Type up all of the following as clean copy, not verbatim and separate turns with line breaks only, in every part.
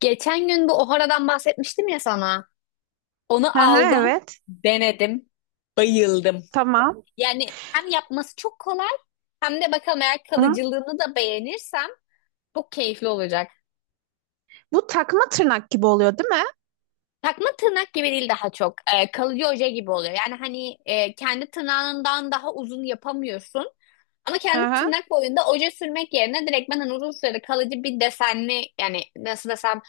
Geçen gün bu Ohara'dan bahsetmiştim ya sana. Onu
Hı hı,
aldım,
evet.
denedim, bayıldım.
Tamam.
Yani hem yapması çok kolay hem de bakalım eğer
Hı hı.
kalıcılığını da beğenirsem çok keyifli olacak.
Bu takma tırnak gibi oluyor, değil mi?
Takma tırnak gibi değil daha çok. Kalıcı oje gibi oluyor. Yani hani kendi tırnağından daha uzun yapamıyorsun. Ama
Hı
kendi
hı.
tırnak boyunda oje sürmek yerine direkt ben hani uzun süreli kalıcı bir desenli yani nasıl desem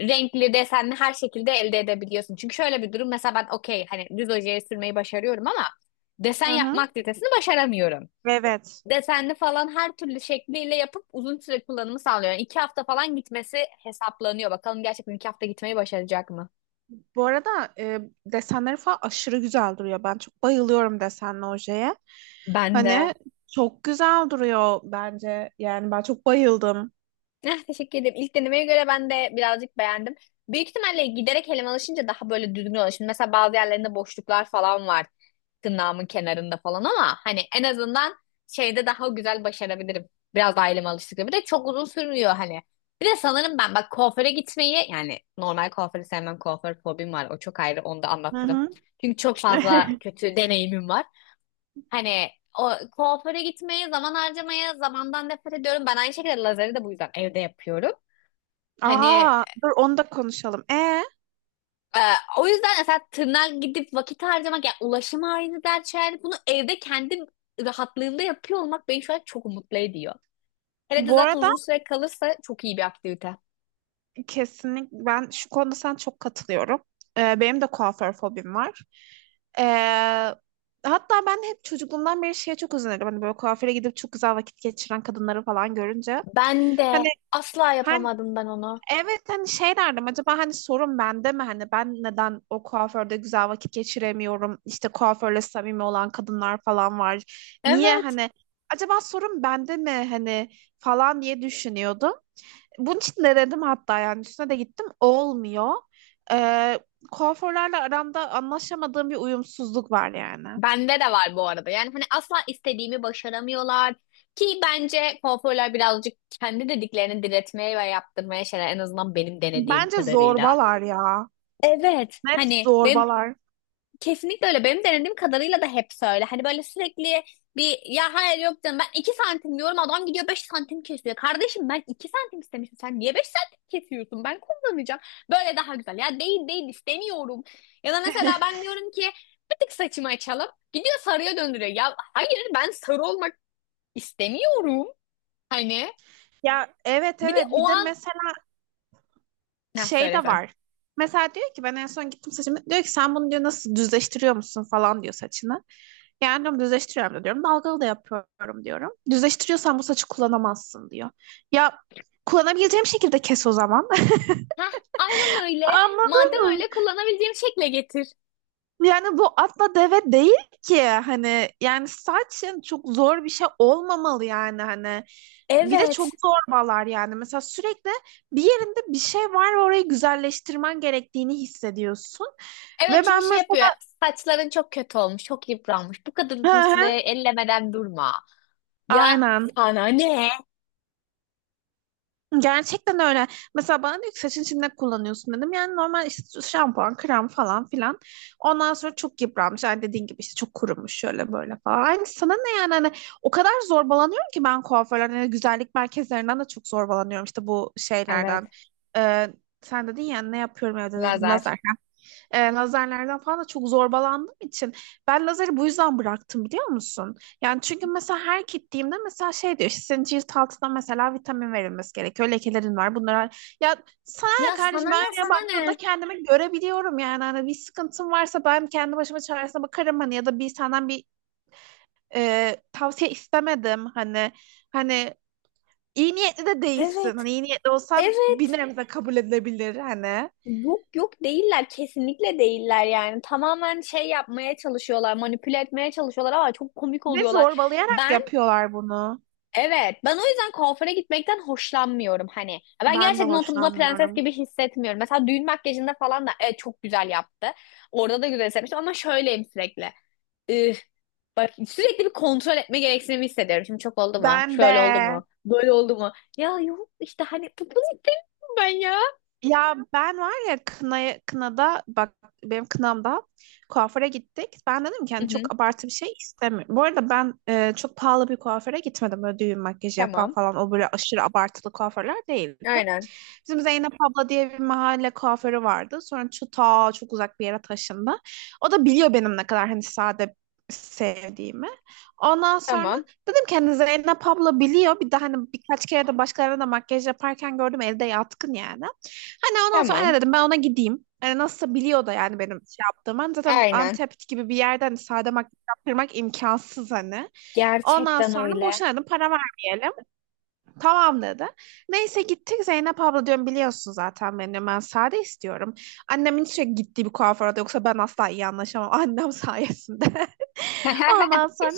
renkli desenli her şekilde elde edebiliyorsun. Çünkü şöyle bir durum mesela ben okey hani düz ojeyi sürmeyi başarıyorum ama desen
Hı
yapma
hı.
aktivitesini başaramıyorum.
Evet.
Desenli falan her türlü şekliyle yapıp uzun süre kullanımı sağlıyor. Yani 2 hafta falan gitmesi hesaplanıyor. Bakalım gerçekten 2 hafta gitmeyi başaracak mı?
Bu arada desenleri falan aşırı güzel duruyor. Ben çok bayılıyorum desenli ojeye.
Ben de.
Hani çok güzel duruyor bence. Yani ben çok bayıldım.
Eh, teşekkür ederim. İlk denemeye göre ben de birazcık beğendim. Büyük ihtimalle giderek elime alışınca daha böyle düzgün olur. Şimdi mesela bazı yerlerinde boşluklar falan var. Tırnağımın kenarında falan ama hani en azından şeyde daha güzel başarabilirim. Biraz daha elime alıştıkça. Bir de çok uzun sürmüyor hani. Bir de sanırım ben bak kuaföre gitmeyi yani normal kuaförü sevmem kuaför fobim var. O çok ayrı onu da
Hı
anlatırım.
hı.
Çünkü çok fazla kötü deneyimim var. Hani o kuaföre gitmeye, zaman harcamaya, zamandan nefret ediyorum. Ben aynı şekilde lazeri de bu yüzden evde yapıyorum. Hani
Aa, dur onu da konuşalım.
e, o yüzden mesela tırnağa gidip vakit harcamak, yani ulaşım aynı dert şeyler. Bunu evde kendi rahatlığımda yapıyor olmak beni şu an çok mutlu ediyor. Hele de
Bu
zaten
arada,
uzun süre kalırsa çok iyi bir aktivite.
kesinlikle ben şu konuda sana çok katılıyorum. Benim de kuaför fobim var. Ee, Hatta ben hep çocukluğumdan beri şeye çok özenirdim. Hani böyle kuaföre gidip çok güzel vakit geçiren kadınları falan görünce.
Ben de
Hani
asla
hani
yapamadım ben onu.
evet hani şey derdim, acaba hani sorun bende mi, hani ben neden o kuaförde güzel vakit geçiremiyorum, işte kuaförle samimi olan kadınlar falan var, niye
Evet.
hani acaba sorun bende mi hani falan diye düşünüyordum, bunun için de dedim hatta, yani üstüne de gittim. Olmuyor. Ee, Kuaförlerle aramda anlaşamadığım bir uyumsuzluk var yani.
Bende de var bu arada. Yani hani asla istediğimi başaramıyorlar. Ki bence kuaförler birazcık kendi dediklerini diretmeye ve yaptırmaya şeyler en azından benim denediğim
Bence
kadarıyla.
zorbalar ya.
Evet.
Net
Hani benim.
zorbalar.
Kesinlikle öyle. Benim denediğim kadarıyla da hep öyle. Hani böyle sürekli bir ya hayır yok canım ben 2 santim diyorum adam gidiyor 5 santim kesiyor. Kardeşim ben 2 santim istemiştim. Sen niye 5 santim kesiyorsun? Ben kullanacağım. Böyle daha güzel. Ya değil değil istemiyorum. Ya da mesela ben diyorum ki bir tık saçımı açalım. Gidiyor sarıya döndürüyor. Ya hayır ben sarı olmak istemiyorum. Hani
Ya, evet
bir de
evet, bir
o
de
an
mesela
ne
şey de
söylesen.
var. Mesela diyor ki ben en son gittim saçımı. Diyor ki sen bunu diyor nasıl düzleştiriyor musun falan diyor saçını. Yani diyorum düzleştiriyorum da diyorum. Dalgalı da yapıyorum diyorum. Düzleştiriyorsan bu saçı kullanamazsın diyor. Ya kullanabileceğim şekilde kes o zaman.
Heh, aynen öyle.
Anladın
Madem
mı?
öyle kullanabileceğim şekle getir.
Yani bu atla deve değil ki hani, yani saçın çok zor bir şey olmamalı yani hani, bir de çok
Evet.
zorbalar yani, mesela sürekli bir yerinde bir şey var ve orayı güzelleştirmen gerektiğini hissediyorsun
Evet
ve
çünkü
ben
şey
mesela.
yapıyor. Saçların çok kötü olmuş, çok yıpranmış. Bu kadar
Hı
uzun süre
hı,
ellemeden durma. Ya
aynen.
sana ne?
Gerçekten öyle. Mesela bana diyor ki saçın, içinde kullanıyorsun dedim. Yani normal işte şampuan, krem falan filan. Ondan sonra çok yıpranmış. Yani dediğin gibi işte çok kurumuş şöyle böyle falan. Hani sana ne yani hani, o kadar zorbalanıyorum ki ben kuaförlerden, hani güzellik merkezlerinden de çok zorbalanıyorum. İşte bu
Evet.
şeylerden. Ee, Sen dedin ya ne yapıyorum evde dedin,
Lazer.
lazer, lazerlerden falan da çok zorbalandığım için ben lazeri bu yüzden bıraktım biliyor musun? Yani çünkü mesela her gittiğimde mesela şey diyor, işte senin cilt altına mesela vitamin verilmesi gerekiyor. Lekelerin var, bunlara. Ya sana ne
Ya sana
kardeşim, ben
ne,
aynaya
sana
baktığımda
ne?
kendimi görebiliyorum yani. Hani bir sıkıntım varsa ben kendi başıma çaresine bakarım hani, ya da bir senden bir tavsiye istemedim hani iyi niyetli de değilsin. Hani
Evet,
iyi niyetli olsan bir
evet.
nebze kabul edilebilir hani.
Yok yok değiller, kesinlikle değiller yani. Tamamen şey yapmaya çalışıyorlar, manipüle etmeye çalışıyorlar ama çok komik
Ve
oluyorlar.
zorbalayarak
Ben.
yapıyorlar bunu.
Evet, ben o yüzden kuaföre gitmekten hoşlanmıyorum hani. Ben
Ben de
gerçekten oturduğumda prenses
hoşlanmıyorum.
gibi hissetmiyorum. Mesela düğün makyajında falan da evet, çok güzel yaptı. Orada da güzel hissetmiştim ama şöyleyim sürekli. Üf, bak sürekli bir kontrol etme gereksinimi hissediyorum. Şimdi çok oldu mu?
Ben
Şöyle oldu
de.
mu? Böyle oldu mu? Ya yok işte hani bunu istemiyorum ben ya.
Ya ben var ya, kınaya, kınada bak, benim kınamda kuaföre gittik. Ben dedim ki
Hı
hani
hı,
çok abartı bir şey istemiyorum. Bu arada ben çok pahalı bir kuaföre gitmedim. Böyle düğün makyajı yapan
tamam.
falan, o böyle aşırı abartılı kuaförler değildi.
Aynen.
Bizim Zeynep abla diye bir mahalle kuaförü vardı. Sonra şu ta çok uzak bir yere taşındı. O da biliyor benim ne kadar hani sade sevdiğimi. Ondan sonra
Tamam.
dedim ki, hani Zeynep abla biliyor. Bir de hani birkaç kere de başkalarına da makyaj yaparken gördüm, elde yatkın yani. Hani ondan sonra anne
Tamam.
dedim, ben ona gideyim. Hani nasılsa biliyor da yani benim şey yaptığımı. Hani zaten
Aynen.
Antep gibi bir yerden sade makyaj yaptırmak imkansız hani. Ondan
Gerçekten
sonra
öyle.
boşuna dedim, para vermeyelim. Tamam dedi. Neyse gittik, Zeynep abla diyorum biliyorsun zaten beni, diyorum, ben sade istiyorum. Annemin sürekli gittiği bir kuaföre de, yoksa ben asla iyi anlaşamam annem sayesinde. Ondan sonra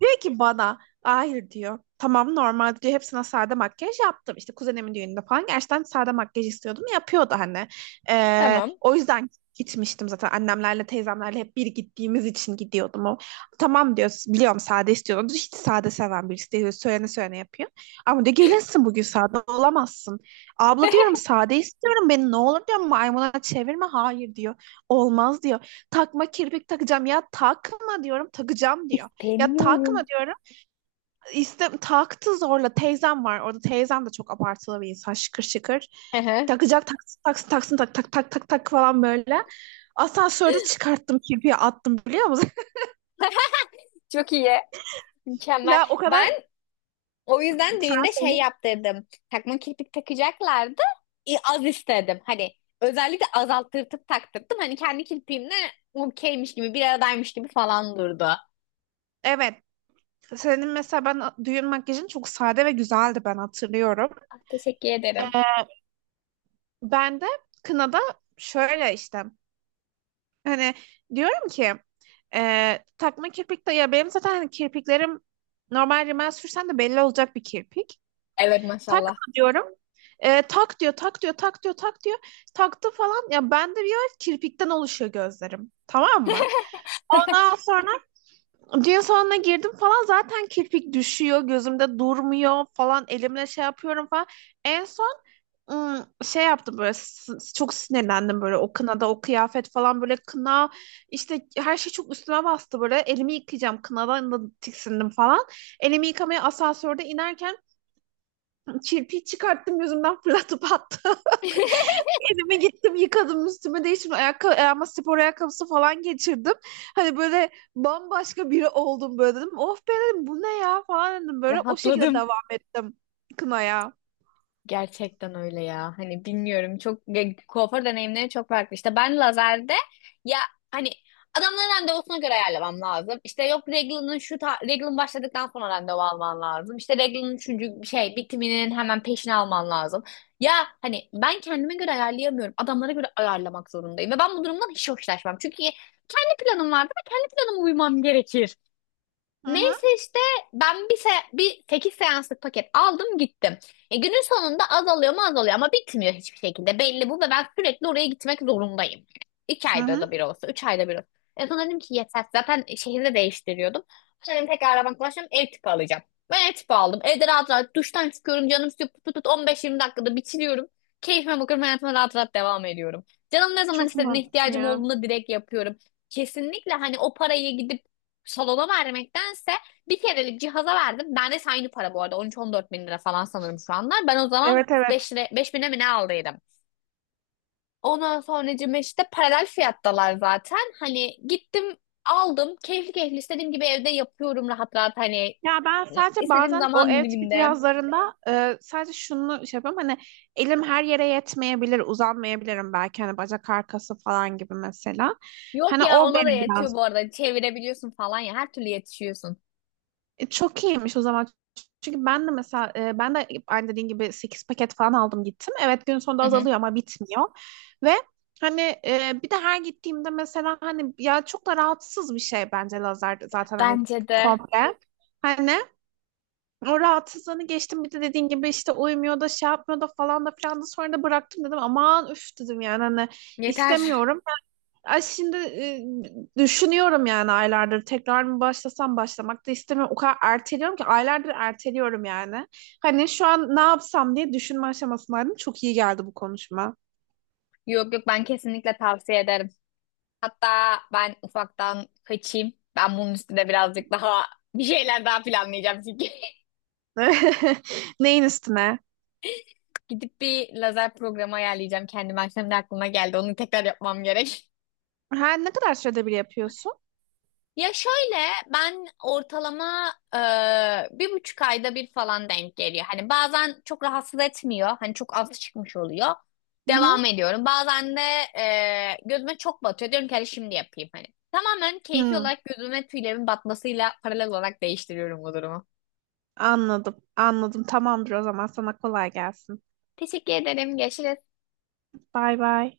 diyor ki bana, hayır diyor. Tamam normal diyor. Hepsine sade makyaj yaptım. İşte kuzenimin düğününde falan gerçekten sade makyaj istiyordum. Yapıyordu hani.
Tamam.
O yüzden gitmiştim zaten. Annemlerle teyzemlerle hep bir gittiğimiz için gidiyordum. O, tamam diyor. Biliyorum sade istiyordum. Hiç sade seven birisi değil. Söylene söylene yapıyor. Ama diyor gelirsin bugün sade olamazsın. Abla diyorum, sade istiyorum. Beni ne olur diyor, maymuna çevirme. Hayır diyor. Olmaz diyor. Takma kirpik takacağım, ya takma diyorum, takacağım diyor. Ya takma
İstemiyorum.
diyorum. İste, taktı zorla. Teyzem var orada. Teyzem de çok abartılı bir insan. Şıkır şıkır.
Hı hı.
Takacak, taksın taksın taksın, tak tak tak tak tak falan böyle. Asansörde çıkarttım kirpiği, attım, biliyor musun?
Çok iyi. Mükemmel.
Ya o
Ben
kadar,
o yüzden
sen
düğünde şey
söyle.
yaptırdım. Takma kirpik takacaklardı. Az istedim. Hani özellikle azalttırtıp taktırdım. Hani kendi kirpiğimle okeymiş gibi, bir aradaymış gibi falan durdu. Ah,
Evet. Senin mesela ben düğün makyajın çok sade ve güzeldi, ben hatırlıyorum.
teşekkür ederim.
Ee, Ben de kınada şöyle işte hani diyorum ki, takma kirpik de, ya benim zaten hani kirpiklerim normal rimel sürsen de belli olacak bir kirpik.
Evet maşallah.
Takma diyorum. Tak diyor, tak diyor, tak diyor, tak diyor. Taktı falan. Ya bende bir yer kirpikten oluşuyor gözlerim. Tamam mı? Ondan sonra düğün salonuna girdim falan, zaten kirpik düşüyor gözümde durmuyor falan, elimle şey yapıyorum falan. En son şey yaptım böyle, çok sinirlendim böyle, o kınada o kıyafet falan böyle, kına işte, her şey çok üstüme bastı böyle, elimi yıkayacağım, kınadan da tiksindim falan. Elimi yıkamaya asansörde inerken kirpiği çıkarttım gözümden, fırlatıp attım. Elime gittim yıkadım, üstüme değiştim. Ayağıma spor ayakkabısı falan geçirdim. Hani böyle bambaşka biri oldum böyle, dedim of be, dedim bu ne ya falan, dedim böyle. O şekilde
Rahatladım.
devam ettim kınaya.
Gerçekten öyle ya. Hani bilmiyorum kuaför deneyimleri çok farklı. İşte ben lazerde ya hani adamların randevusuna göre ayarlamam lazım. İşte yok Regla'nın şu ta Reglan başladıktan sonra randevu alman lazım. İşte Regla'nın üçüncü şey bitiminin hemen peşine alman lazım. Ya hani ben kendime göre ayarlayamıyorum. Adamlara göre ayarlamak zorundayım. Ve ben bu durumdan hiç hoşlaşmam. Çünkü kendi planım vardır ve kendi planıma uymam gerekir.
Hı
Neyse
hı.
işte ben 18 seanslık paket aldım gittim. Günün sonunda azalıyor mu azalıyor ama bitmiyor hiçbir şekilde. Belli bu ve ben sürekli oraya gitmek zorundayım. İki
Hı
ayda da
hı.
bir olsa, 3 ayda bir olsa. En son dedim ki yeter. Zaten şehirde değiştiriyordum. Dedim tekrar arabam kullanacağım, ev tipi alacağım. Ben ev tipi aldım. Evde rahat rahat duştan çıkıyorum. Canım istiyor. Tut tut put 15-20 dakikada bitiriyorum. Keyfime bakıyorum. Hayatıma rahat rahat devam ediyorum. Canım ne zaman
Çok
istediğine
mantıklı
ihtiyacım
ya.
olduğunda direkt yapıyorum. Kesinlikle hani o parayı gidip salona vermektense bir kerelik cihaza verdim. Ben de aynı para bu arada. 13-14 bin lira falan sanırım şu anlar. Ben o zaman
Evet
5
evet.
lira, 5 bine mi ne aldıydım. Ondan sonracığım işte paralel fiyattalar zaten. Hani gittim aldım. Keyifli keyifli istediğim gibi evde yapıyorum rahat rahat hani
Ya ben sadece
istediğim
bazen o
zaman
ev tipi
diliminde.
cihazlarında sadece şunu şey yapıyorum hani, elim her yere yetmeyebilir, uzanmayabilirim belki, hani bacak arkası falan gibi mesela.
Yok
Hani
ya
o
ona da
beni
yetiyor
biraz.
bu arada. Çevirebiliyorsun falan ya. Her türlü yetişiyorsun.
Çok iyiymiş o zaman. Çünkü ben de mesela ben de aynı dediğin gibi 8 paket falan aldım gittim. Evet, gün sonunda
Hı hı.
azalıyor ama bitmiyor. Ve hani bir de her gittiğimde mesela, hani ya çok da rahatsız bir şey bence lazer zaten hani,
Bence de
komple. Hani o rahatsızlığını geçtim, bir de dediğin gibi işte uyumuyor da şey yapmıyor da falan da filan da, sonra da bıraktım, dedim aman üf, dedim yani hani
yeter.
istemiyorum. Ay şimdi düşünüyorum yani aylardır, tekrar mı başlasam, başlamak da istemiyorum. O kadar erteliyorum ki aylardır erteliyorum yani. Hani şu an ne yapsam diye düşünme aşamasındaydım. Çok iyi geldi bu konuşma.
Yok yok ben kesinlikle tavsiye ederim. Hatta ben ufaktan kaçayım. Ben bunun üstüne birazcık daha bir şeyler daha planlayacağım çünkü.
Neyin üstüne?
Gidip bir lazer programı ayarlayacağım kendime. Akşam da aklıma geldi. Onu tekrar yapmam gerek.
Ha, ne kadar sürede bir yapıyorsun?
Ya şöyle ben ortalama bir buçuk ayda bir falan denk geliyor. Hani bazen çok rahatsız etmiyor. Hani çok az çıkmış oluyor.
Hı hı.
Devam ediyorum. Bazen de gözüme çok batıyor. Diyorum ki hadi şimdi yapayım hani. Tamamen keyfi
Hı,
olarak gözüme tüylerimin batmasıyla paralel olarak değiştiriyorum bu durumu.
anladım anladım, tamamdır o zaman, sana kolay gelsin.
Teşekkür ederim. Görüşürüz.
Bay bay.